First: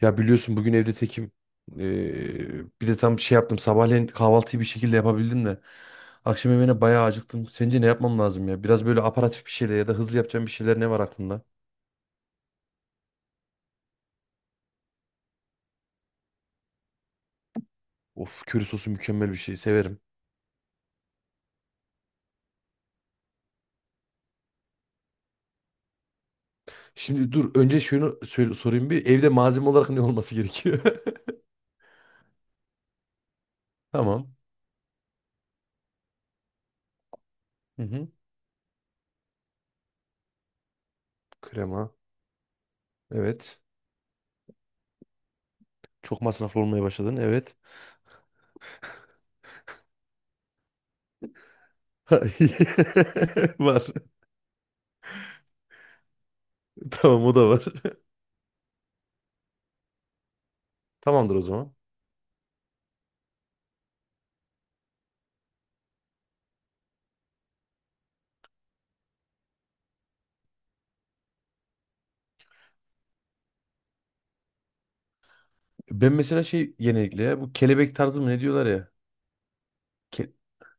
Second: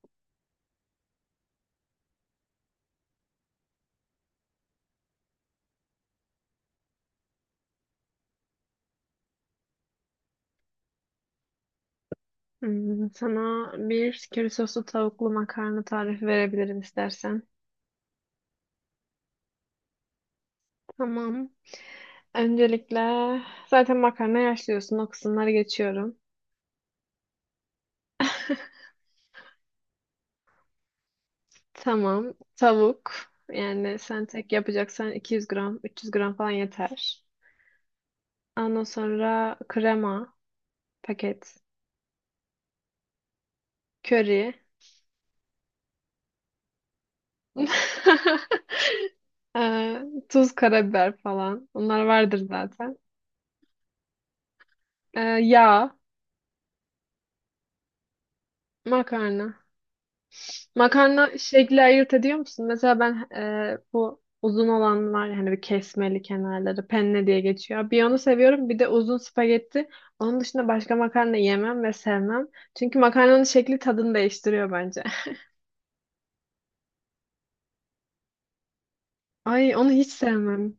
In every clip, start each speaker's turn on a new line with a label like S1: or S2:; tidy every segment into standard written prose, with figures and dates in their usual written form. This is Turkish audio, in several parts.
S1: Ya biliyorsun bugün evde tekim. Bir de tam şey yaptım. Sabahleyin kahvaltıyı bir şekilde yapabildim de. Akşam yemeğine bayağı acıktım. Sence ne yapmam lazım ya? Biraz böyle aparatif bir şeyler ya da hızlı yapacağım bir şeyler ne var aklında?
S2: Sana bir köri soslu tavuklu makarna tarifi verebilirim istersen.
S1: Of, köri sosu mükemmel bir şey. Severim.
S2: Tamam. Öncelikle zaten makarna yaşlıyorsun. O kısımları geçiyorum.
S1: Şimdi dur önce şunu söyle, sorayım bir. Evde malzeme olarak ne olması gerekiyor?
S2: Tamam. Tavuk. Yani sen
S1: Tamam.
S2: tek yapacaksan 200 gram, 300 gram falan yeter.
S1: Hı hı.
S2: Ondan sonra krema paket.
S1: Krema. Evet.
S2: Köri.
S1: Çok masraflı olmaya başladın. Evet.
S2: Ee, tuz, karabiber falan. Bunlar vardır zaten.
S1: Var.
S2: Yağ,
S1: Tamam, o da var.
S2: makarna.
S1: Tamamdır
S2: Makarna
S1: o zaman.
S2: şekli ayırt ediyor musun? Mesela ben bu uzun olan var ya, hani bir kesmeli kenarları penne diye geçiyor. Bir onu seviyorum bir de uzun spagetti. Onun dışında başka makarna yemem ve sevmem. Çünkü makarnanın şekli tadını değiştiriyor bence.
S1: Ben mesela şey, genellikle ya bu kelebek tarzı mı ne diyorlar ya.
S2: Ay onu hiç
S1: Ke-
S2: sevmem.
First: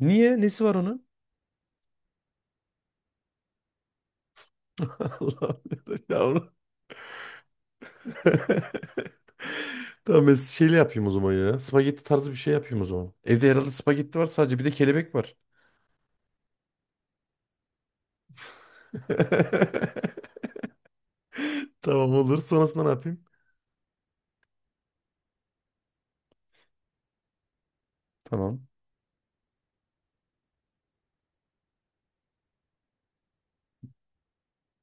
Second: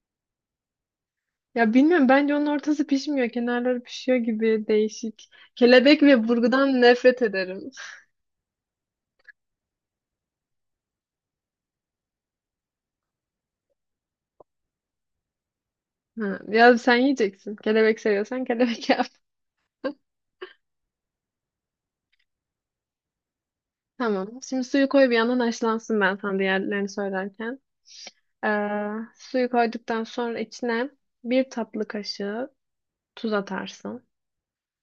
S1: Niye? Nesi var onun?
S2: Ya bilmiyorum bence onun ortası pişmiyor. Kenarları pişiyor gibi değişik.
S1: Allah'ım
S2: Kelebek
S1: ya
S2: ve
S1: onu.
S2: burgudan nefret ederim.
S1: Tamam, ben şeyle yapayım o zaman ya. Spagetti tarzı bir şey yapayım o zaman. Evde herhalde spagetti var sadece, bir de kelebek var.
S2: Ha, ya sen yiyeceksin. Kelebek seviyorsan kelebek yap.
S1: Tamam, olur. Sonrasında ne yapayım?
S2: Tamam. Şimdi suyu koy bir yandan haşlansın ben sana diğerlerini söylerken.
S1: Tamam.
S2: Suyu koyduktan sonra içine bir tatlı kaşığı tuz atarsın.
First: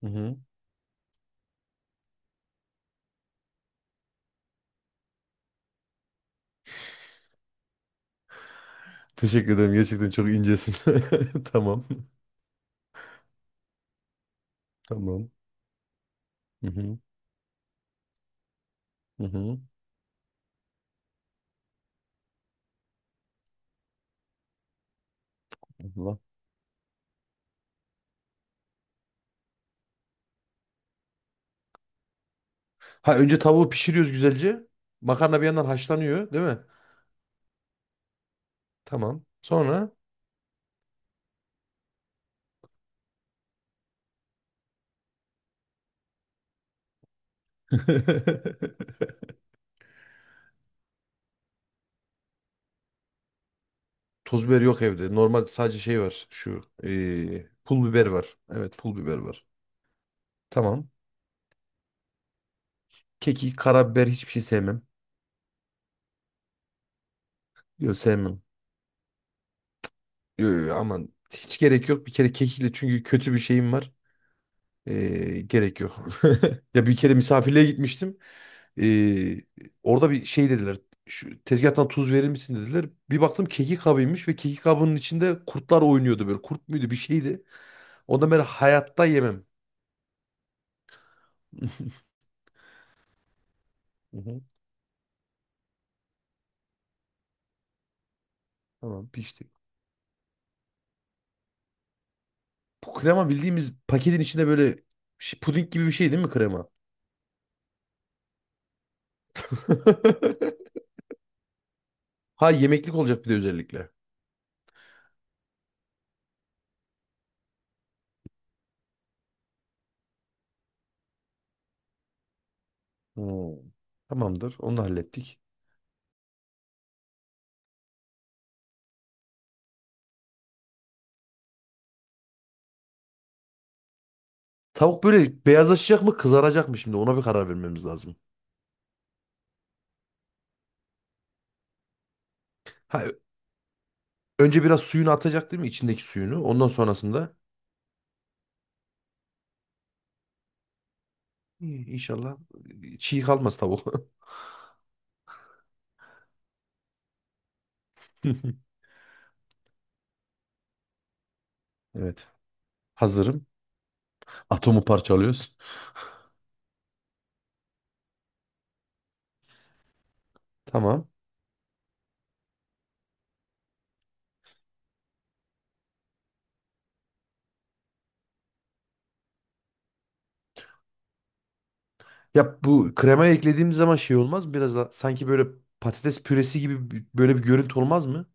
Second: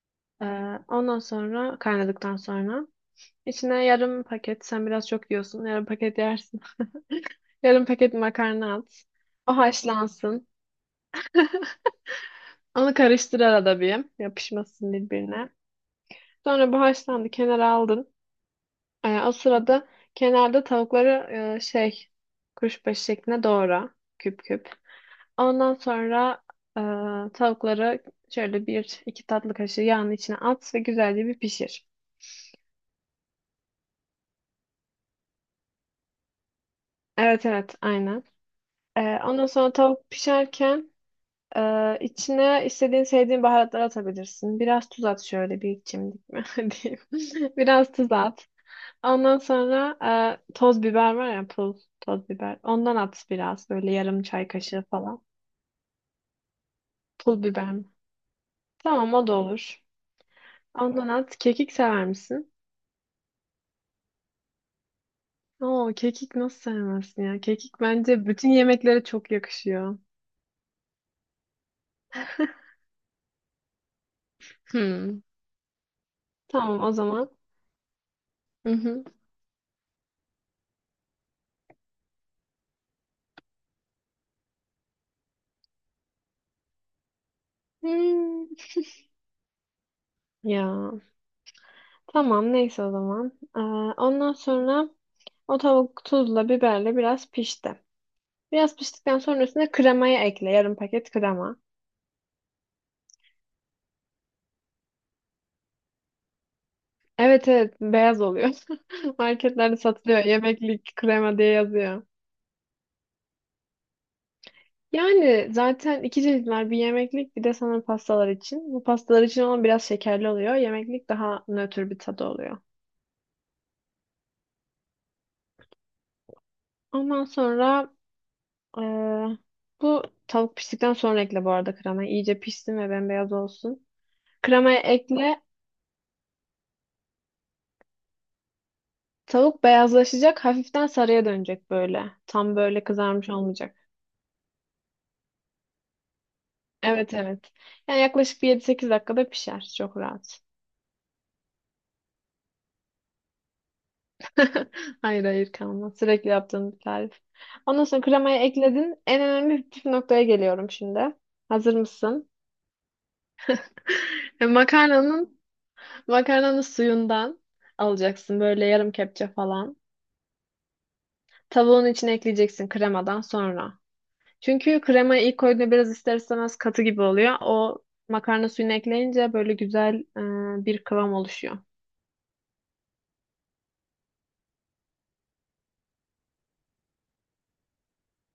S1: Hı-hı.
S2: Ee, ondan sonra kaynadıktan sonra içine yarım paket sen biraz çok yiyorsun yarım paket yersin. Yarım paket makarna at.
S1: Teşekkür
S2: O
S1: ederim. Gerçekten çok
S2: haşlansın.
S1: incesin. Tamam.
S2: Onu karıştır arada bir. Yapışmasın
S1: Tamam.
S2: birbirine. Sonra bu
S1: Hı-hı.
S2: haşlandı. Kenara aldın. O
S1: Hı-hı.
S2: sırada kenarda tavukları e, şey kuşbaşı şeklinde doğra. Küp küp. Ondan
S1: Allah.
S2: sonra tavukları şöyle bir iki tatlı kaşığı yağın içine at ve güzelce bir pişir.
S1: Ha, önce tavuğu pişiriyoruz güzelce. Makarna bir yandan haşlanıyor, değil mi?
S2: Evet evet aynen.
S1: Tamam.
S2: Ondan sonra
S1: Sonra
S2: tavuk pişerken içine istediğin sevdiğin baharatları atabilirsin. Biraz tuz at şöyle bir çimdik mi diyeyim. Biraz tuz at. Ondan sonra toz biber var ya pul toz biber. Ondan at biraz böyle yarım
S1: toz
S2: çay
S1: biber yok
S2: kaşığı
S1: evde.
S2: falan.
S1: Normal sadece şey var. Şu
S2: Pul biber mi?
S1: pul biber var. Evet, pul
S2: Tamam
S1: biber
S2: o da
S1: var.
S2: olur.
S1: Tamam.
S2: Ondan at. Kekik sever misin?
S1: Kekik, karabiber hiçbir şey sevmem.
S2: Oo, kekik nasıl sevmezsin ya? Kekik
S1: Yok,
S2: bence
S1: sevmem.
S2: bütün yemeklere çok yakışıyor.
S1: Yo, yo, aman hiç gerek yok. Bir kere kekikle çünkü kötü bir şeyim var.
S2: Hmm.
S1: Gerek yok.
S2: Tamam
S1: Ya
S2: o
S1: bir kere
S2: zaman.
S1: misafirliğe gitmiştim.
S2: Hı hı.
S1: Eee, Orada bir şey dediler. Şu tezgahtan tuz verir misin dediler. Bir baktım kekik kabıymış ve kekik kabının içinde kurtlar oynuyordu böyle. Kurt muydu bir şeydi. Ondan beri
S2: Hmm,
S1: hayatta yemem.
S2: Ya tamam neyse o zaman.
S1: Hı
S2: Ondan
S1: hı.
S2: sonra o tavuk tuzla biberle biraz pişti. Biraz
S1: Tamam,
S2: piştikten sonra
S1: pişti.
S2: üstüne kremayı ekle. Yarım paket krema.
S1: Bu krema bildiğimiz paketin içinde böyle puding gibi bir şey değil mi krema?
S2: Evet evet beyaz oluyor. Marketlerde satılıyor. Yemeklik krema diye yazıyor.
S1: Ha, yemeklik olacak bir de özellikle.
S2: Yani zaten iki çeşitler bir yemeklik bir de sanırım pastalar için. Bu pastalar için olan biraz şekerli oluyor. Yemeklik daha nötr bir tadı oluyor.
S1: Hmm. Tamamdır. Onu da hallettik.
S2: Ondan sonra eee, bu tavuk piştikten sonra ekle bu arada kremayı. İyice pişsin ve bembeyaz olsun. Kremayı
S1: Tavuk
S2: ekle.
S1: böyle beyazlaşacak mı kızaracak mı, şimdi ona bir karar vermemiz lazım.
S2: Tavuk beyazlaşacak. Hafiften sarıya dönecek böyle. Tam böyle
S1: Ha,
S2: kızarmış olmayacak.
S1: önce biraz suyunu atacak değil mi, içindeki suyunu? Ondan
S2: Evet
S1: sonrasında
S2: evet. Yani yaklaşık bir 7-8 dakikada pişer. Çok rahat.
S1: İyi, inşallah çiğ kalmaz tavuk.
S2: Hayır hayır kalmaz. Sürekli yaptığım bir tarif. Ondan sonra kremayı ekledin. En önemli püf noktaya geliyorum şimdi. Hazır
S1: Evet.
S2: mısın?
S1: Hazırım.
S2: E,
S1: Atomu
S2: Makarnanın
S1: parçalıyoruz.
S2: makarnanın suyundan alacaksın böyle yarım kepçe falan.
S1: Tamam.
S2: Tavuğun içine ekleyeceksin kremadan sonra. Çünkü kremayı ilk koyduğunda biraz ister istemez katı gibi oluyor. O makarna suyunu ekleyince böyle güzel bir kıvam oluşuyor.
S1: Ya bu kremaya eklediğimiz zaman şey olmaz mı? Biraz da sanki böyle patates püresi gibi bir, böyle bir görüntü olmaz mı?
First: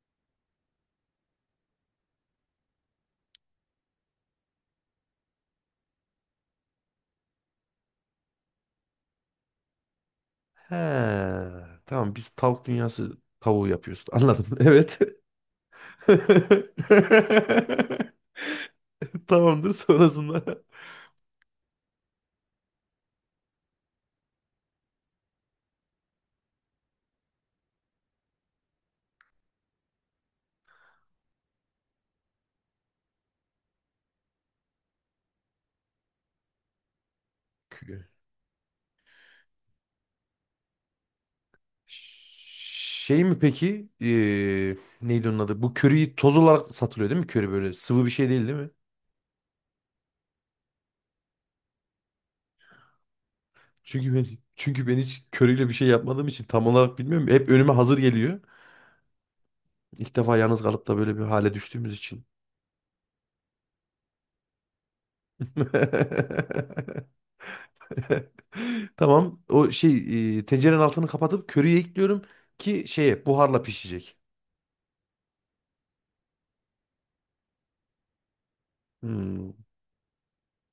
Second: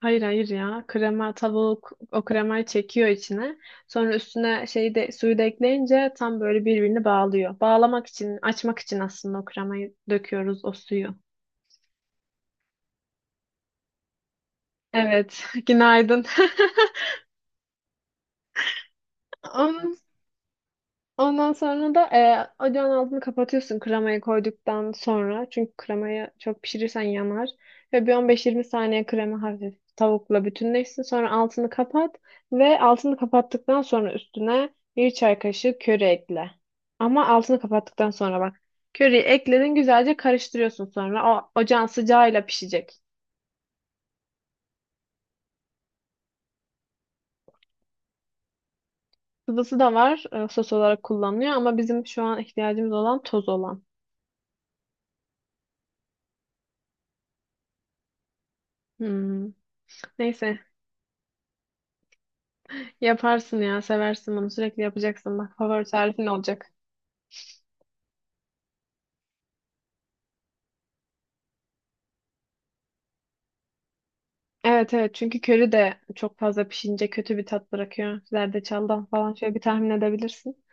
S2: Hayır hayır ya. Krema tavuk o kremayı çekiyor içine. Sonra üstüne şeyi de suyu da ekleyince tam böyle birbirini bağlıyor. Bağlamak için, açmak için aslında o kremayı döküyoruz o
S1: He,
S2: suyu.
S1: tamam, biz tavuk dünyası tavuğu yapıyoruz. Anladım. Evet.
S2: Evet, günaydın.
S1: Tamamdır
S2: Onun
S1: sonrasında.
S2: Ondan sonra da ocağın altını kapatıyorsun kremayı koyduktan sonra. Çünkü kremayı çok pişirirsen yanar. Ve bir 15-20 saniye krema hafif tavukla bütünleşsin. Sonra altını kapat ve altını kapattıktan sonra üstüne bir çay kaşığı köri ekle. Ama altını
S1: Kü-
S2: kapattıktan sonra bak. Köriyi ekledin güzelce karıştırıyorsun sonra. O ocağın sıcağıyla pişecek.
S1: Şey mi peki? Neydi onun adı? Bu köriyi toz olarak satılıyor değil mi? Köri böyle sıvı bir şey değil, değil mi?
S2: Sıvısı da var sos olarak kullanılıyor ama bizim şu an ihtiyacımız olan toz olan.
S1: Çünkü ben çünkü ben hiç köriyle bir şey yapmadığım için tam olarak bilmiyorum. Hep önüme hazır geliyor.
S2: Hmm.
S1: İlk defa
S2: Neyse
S1: yalnız kalıp da böyle bir hale düştüğümüz için.
S2: yaparsın ya, seversin bunu. Sürekli yapacaksın. Bak favori tarifin olacak.
S1: Tamam. O şey, tencerenin altını kapatıp köriyi ekliyorum ki şeye buharla pişecek.
S2: Evet evet çünkü köri de çok fazla pişince kötü bir tat bırakıyor. Zerdeçaldan falan
S1: Hmm.
S2: şöyle bir tahmin edebilirsin.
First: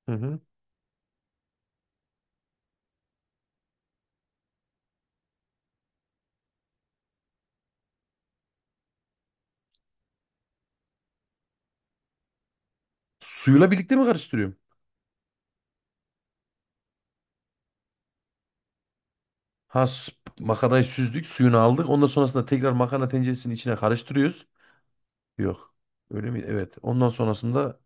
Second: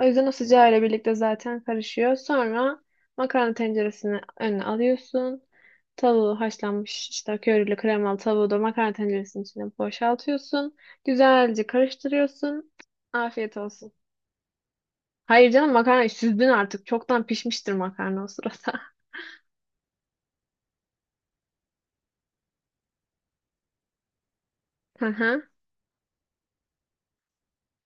S2: O
S1: Hı
S2: yüzden o
S1: hı.
S2: sıcağı ile birlikte zaten karışıyor. Sonra makarna tenceresini önüne alıyorsun. Tavuğu haşlanmış işte körili kremalı tavuğu da makarna tenceresinin içine boşaltıyorsun. Güzelce karıştırıyorsun. Afiyet
S1: Suyla
S2: olsun.
S1: birlikte mi karıştırıyorum?
S2: Hayır canım makarna süzdün artık. Çoktan pişmiştir makarna o sırada.
S1: Ha, makarnayı süzdük, suyunu aldık. Ondan sonrasında tekrar makarna tenceresinin içine karıştırıyoruz.
S2: Hı hı.
S1: Yok. Öyle mi? Evet. Ondan sonrasında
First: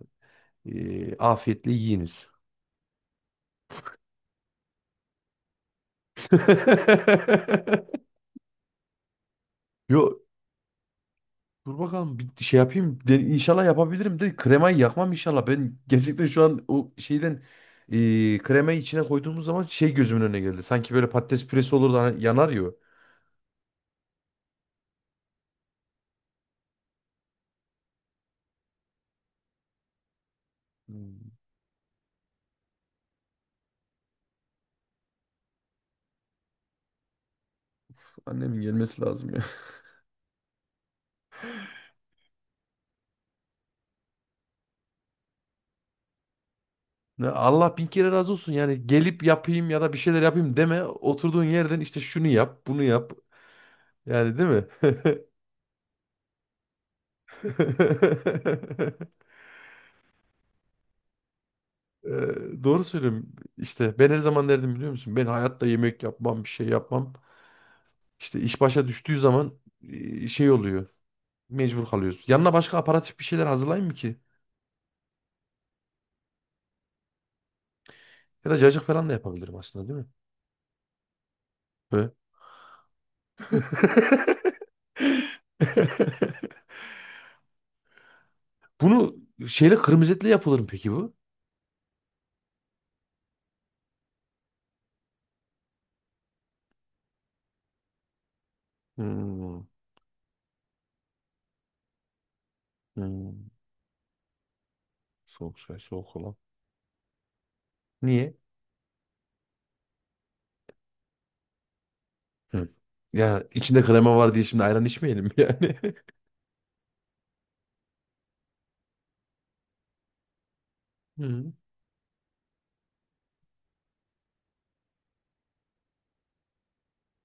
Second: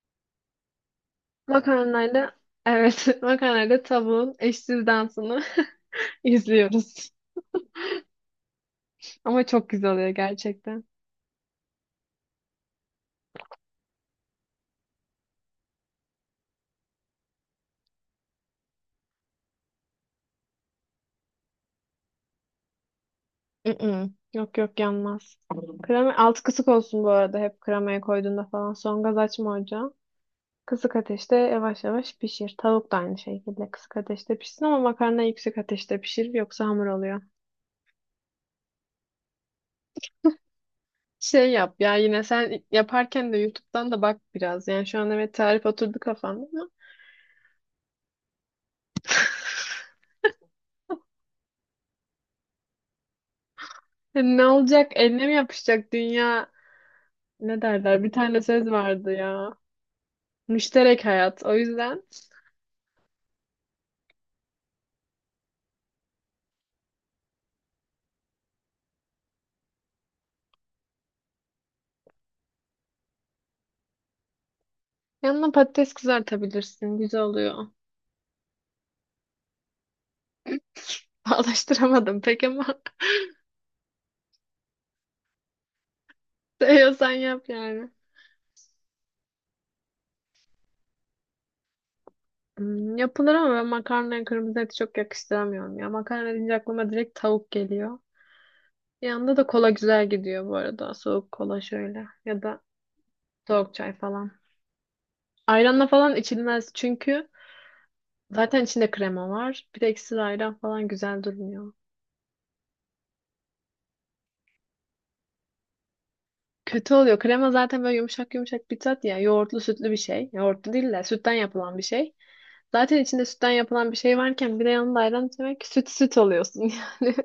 S1: afiyetle yiyiniz.
S2: Makarnayla evet makarnayla tavuğun eşsiz dansını izliyoruz. Ama çok güzel oluyor
S1: Yo,
S2: gerçekten.
S1: dur bakalım bir şey yapayım. De, inşallah yapabilirim de kremayı yakmam inşallah. Ben gerçekten şu an o şeyden kremayı içine koyduğumuz zaman şey gözümün önüne geldi. Sanki böyle patates püresi olur da hani yanar ya. O.
S2: Mm-mm. Yok yok yanmaz. Krema alt kısık olsun bu arada hep kremaya koyduğunda falan. Son gaz açma ocağı. Kısık
S1: Hmm,
S2: ateşte yavaş yavaş pişir. Tavuk da aynı şekilde kısık ateşte pişsin ama makarna yüksek ateşte pişir yoksa hamur oluyor.
S1: annemin gelmesi lazım ya.
S2: Şey yap ya yine sen yaparken de YouTube'dan da bak biraz. Yani şu an evet tarif oturdu kafanda ama
S1: Ne, Allah bin kere razı olsun, yani gelip yapayım ya da bir şeyler yapayım deme. Oturduğun yerden işte şunu yap, bunu yap.
S2: hani
S1: Yani,
S2: ne
S1: değil mi?
S2: olacak? Eline mi yapışacak dünya? Ne derler? Bir tane söz vardı ya. Müşterek hayat. O yüzden
S1: Doğru söylüyorum. İşte ben her zaman derdim, biliyor musun? Ben hayatta yemek yapmam, bir şey yapmam. İşte iş başa düştüğü zaman şey oluyor. Mecbur kalıyoruz. Yanına başka aparatif bir şeyler hazırlayayım mı ki?
S2: yanına patates kızartabilirsin. Güzel oluyor.
S1: Ya da cacık falan da yapabilirim aslında, değil mi? Böyle.
S2: Bağlaştıramadım pek ama seviyorsan yap yani.
S1: Bunu şeyle, kırmızı etle yapılır mı peki bu?
S2: Yapılır ama ben makarnaya kırmızı eti çok yakıştıramıyorum ya. Makarna deyince aklıma direkt tavuk geliyor. Yanında da
S1: Hmm,
S2: kola güzel gidiyor bu arada. Soğuk kola şöyle. Ya da
S1: hmm.
S2: soğuk çay falan.
S1: Soğuk çay,
S2: Ayranla
S1: soğuk
S2: falan
S1: kola.
S2: içilmez çünkü
S1: Niye?
S2: zaten içinde krema var. Bir de ekşili ayran falan güzel durmuyor.
S1: Hı. Ya içinde krema var diye şimdi ayran içmeyelim yani.
S2: Kötü oluyor. Krema zaten böyle yumuşak yumuşak bir tat ya. Yoğurtlu sütlü bir şey. Yoğurtlu değil de sütten
S1: Hı.
S2: yapılan bir şey. Zaten içinde sütten yapılan bir şey varken bir de yanında ayran içmek süt süt oluyorsun yani.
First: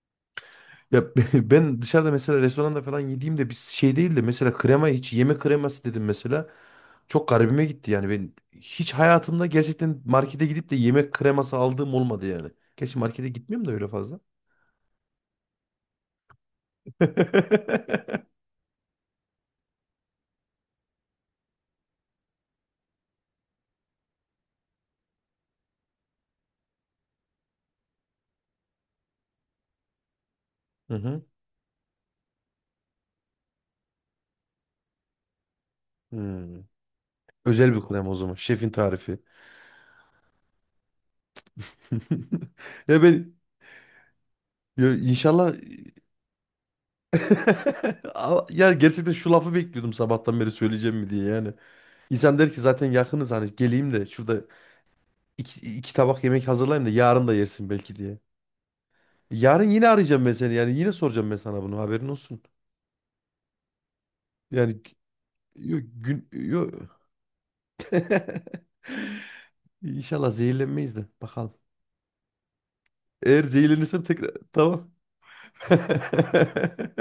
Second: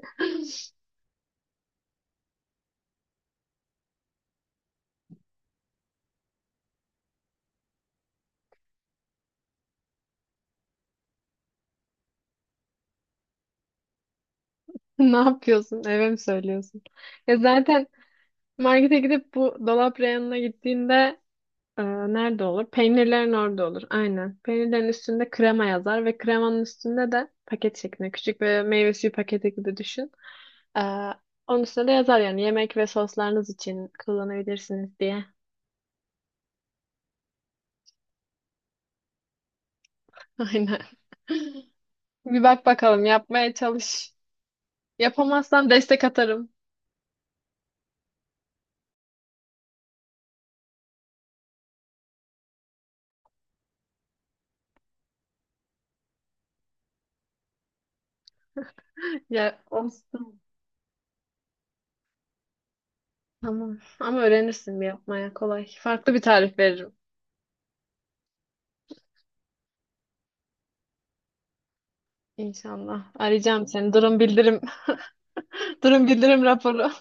S1: Ya ben dışarıda mesela restoranda falan yediğimde bir şey değil de mesela krema, hiç yeme kreması dedim mesela. Çok garibime gitti yani. Ben hiç hayatımda gerçekten markete gidip de yemek kreması aldığım olmadı yani. Gerçi markete gitmiyorum da öyle fazla.
S2: Ne yapıyorsun? Eve mi söylüyorsun? Ya zaten markete gidip bu dolap reyonuna gittiğinde Ee, nerede olur? Peynirlerin orada olur. Aynen. Peynirlerin üstünde krema yazar ve kremanın üstünde de paket şeklinde küçük ve meyve suyu paketi gibi düşün. Ee,
S1: Hı hı.
S2: onun üstünde de yazar yani yemek ve soslarınız için kullanabilirsiniz diye.
S1: Hmm. Özel bir krema o zaman. Şefin tarifi.
S2: Aynen. Bir bak
S1: Ya
S2: bakalım
S1: ben
S2: yapmaya çalış.
S1: ya inşallah.
S2: Yapamazsan destek atarım.
S1: Ya gerçekten şu lafı bekliyordum sabahtan beri, söyleyeceğim mi diye yani. İnsan der ki zaten yakınız, hani geleyim de şurada iki tabak yemek hazırlayayım da yarın da yersin belki diye.
S2: Ya
S1: Yarın yine arayacağım ben
S2: olsun.
S1: seni, yani yine soracağım ben sana bunu, haberin olsun.
S2: Tamam. Ama öğrenirsin
S1: Yani,
S2: bir yapmaya kolay.
S1: yok
S2: Farklı bir
S1: gün
S2: tarif veririm.
S1: yok. İnşallah zehirlenmeyiz de bakalım.
S2: İnşallah.
S1: Eğer
S2: Arayacağım seni.
S1: zehirlenirsem
S2: Durum
S1: tekrar
S2: bildirim.
S1: tamam.
S2: Durum bildirim raporu.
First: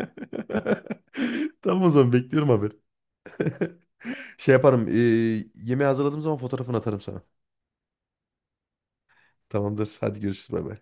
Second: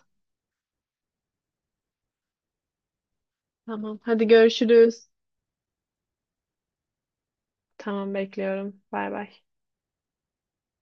S1: Tamam o zaman, bekliyorum haber.
S2: Tamam. Hadi
S1: Şey yaparım.
S2: görüşürüz.
S1: Yemeği hazırladığım zaman fotoğrafını atarım sana.
S2: Tamam bekliyorum. Bay bay.
S1: Tamamdır. Hadi görüşürüz. Bay bay.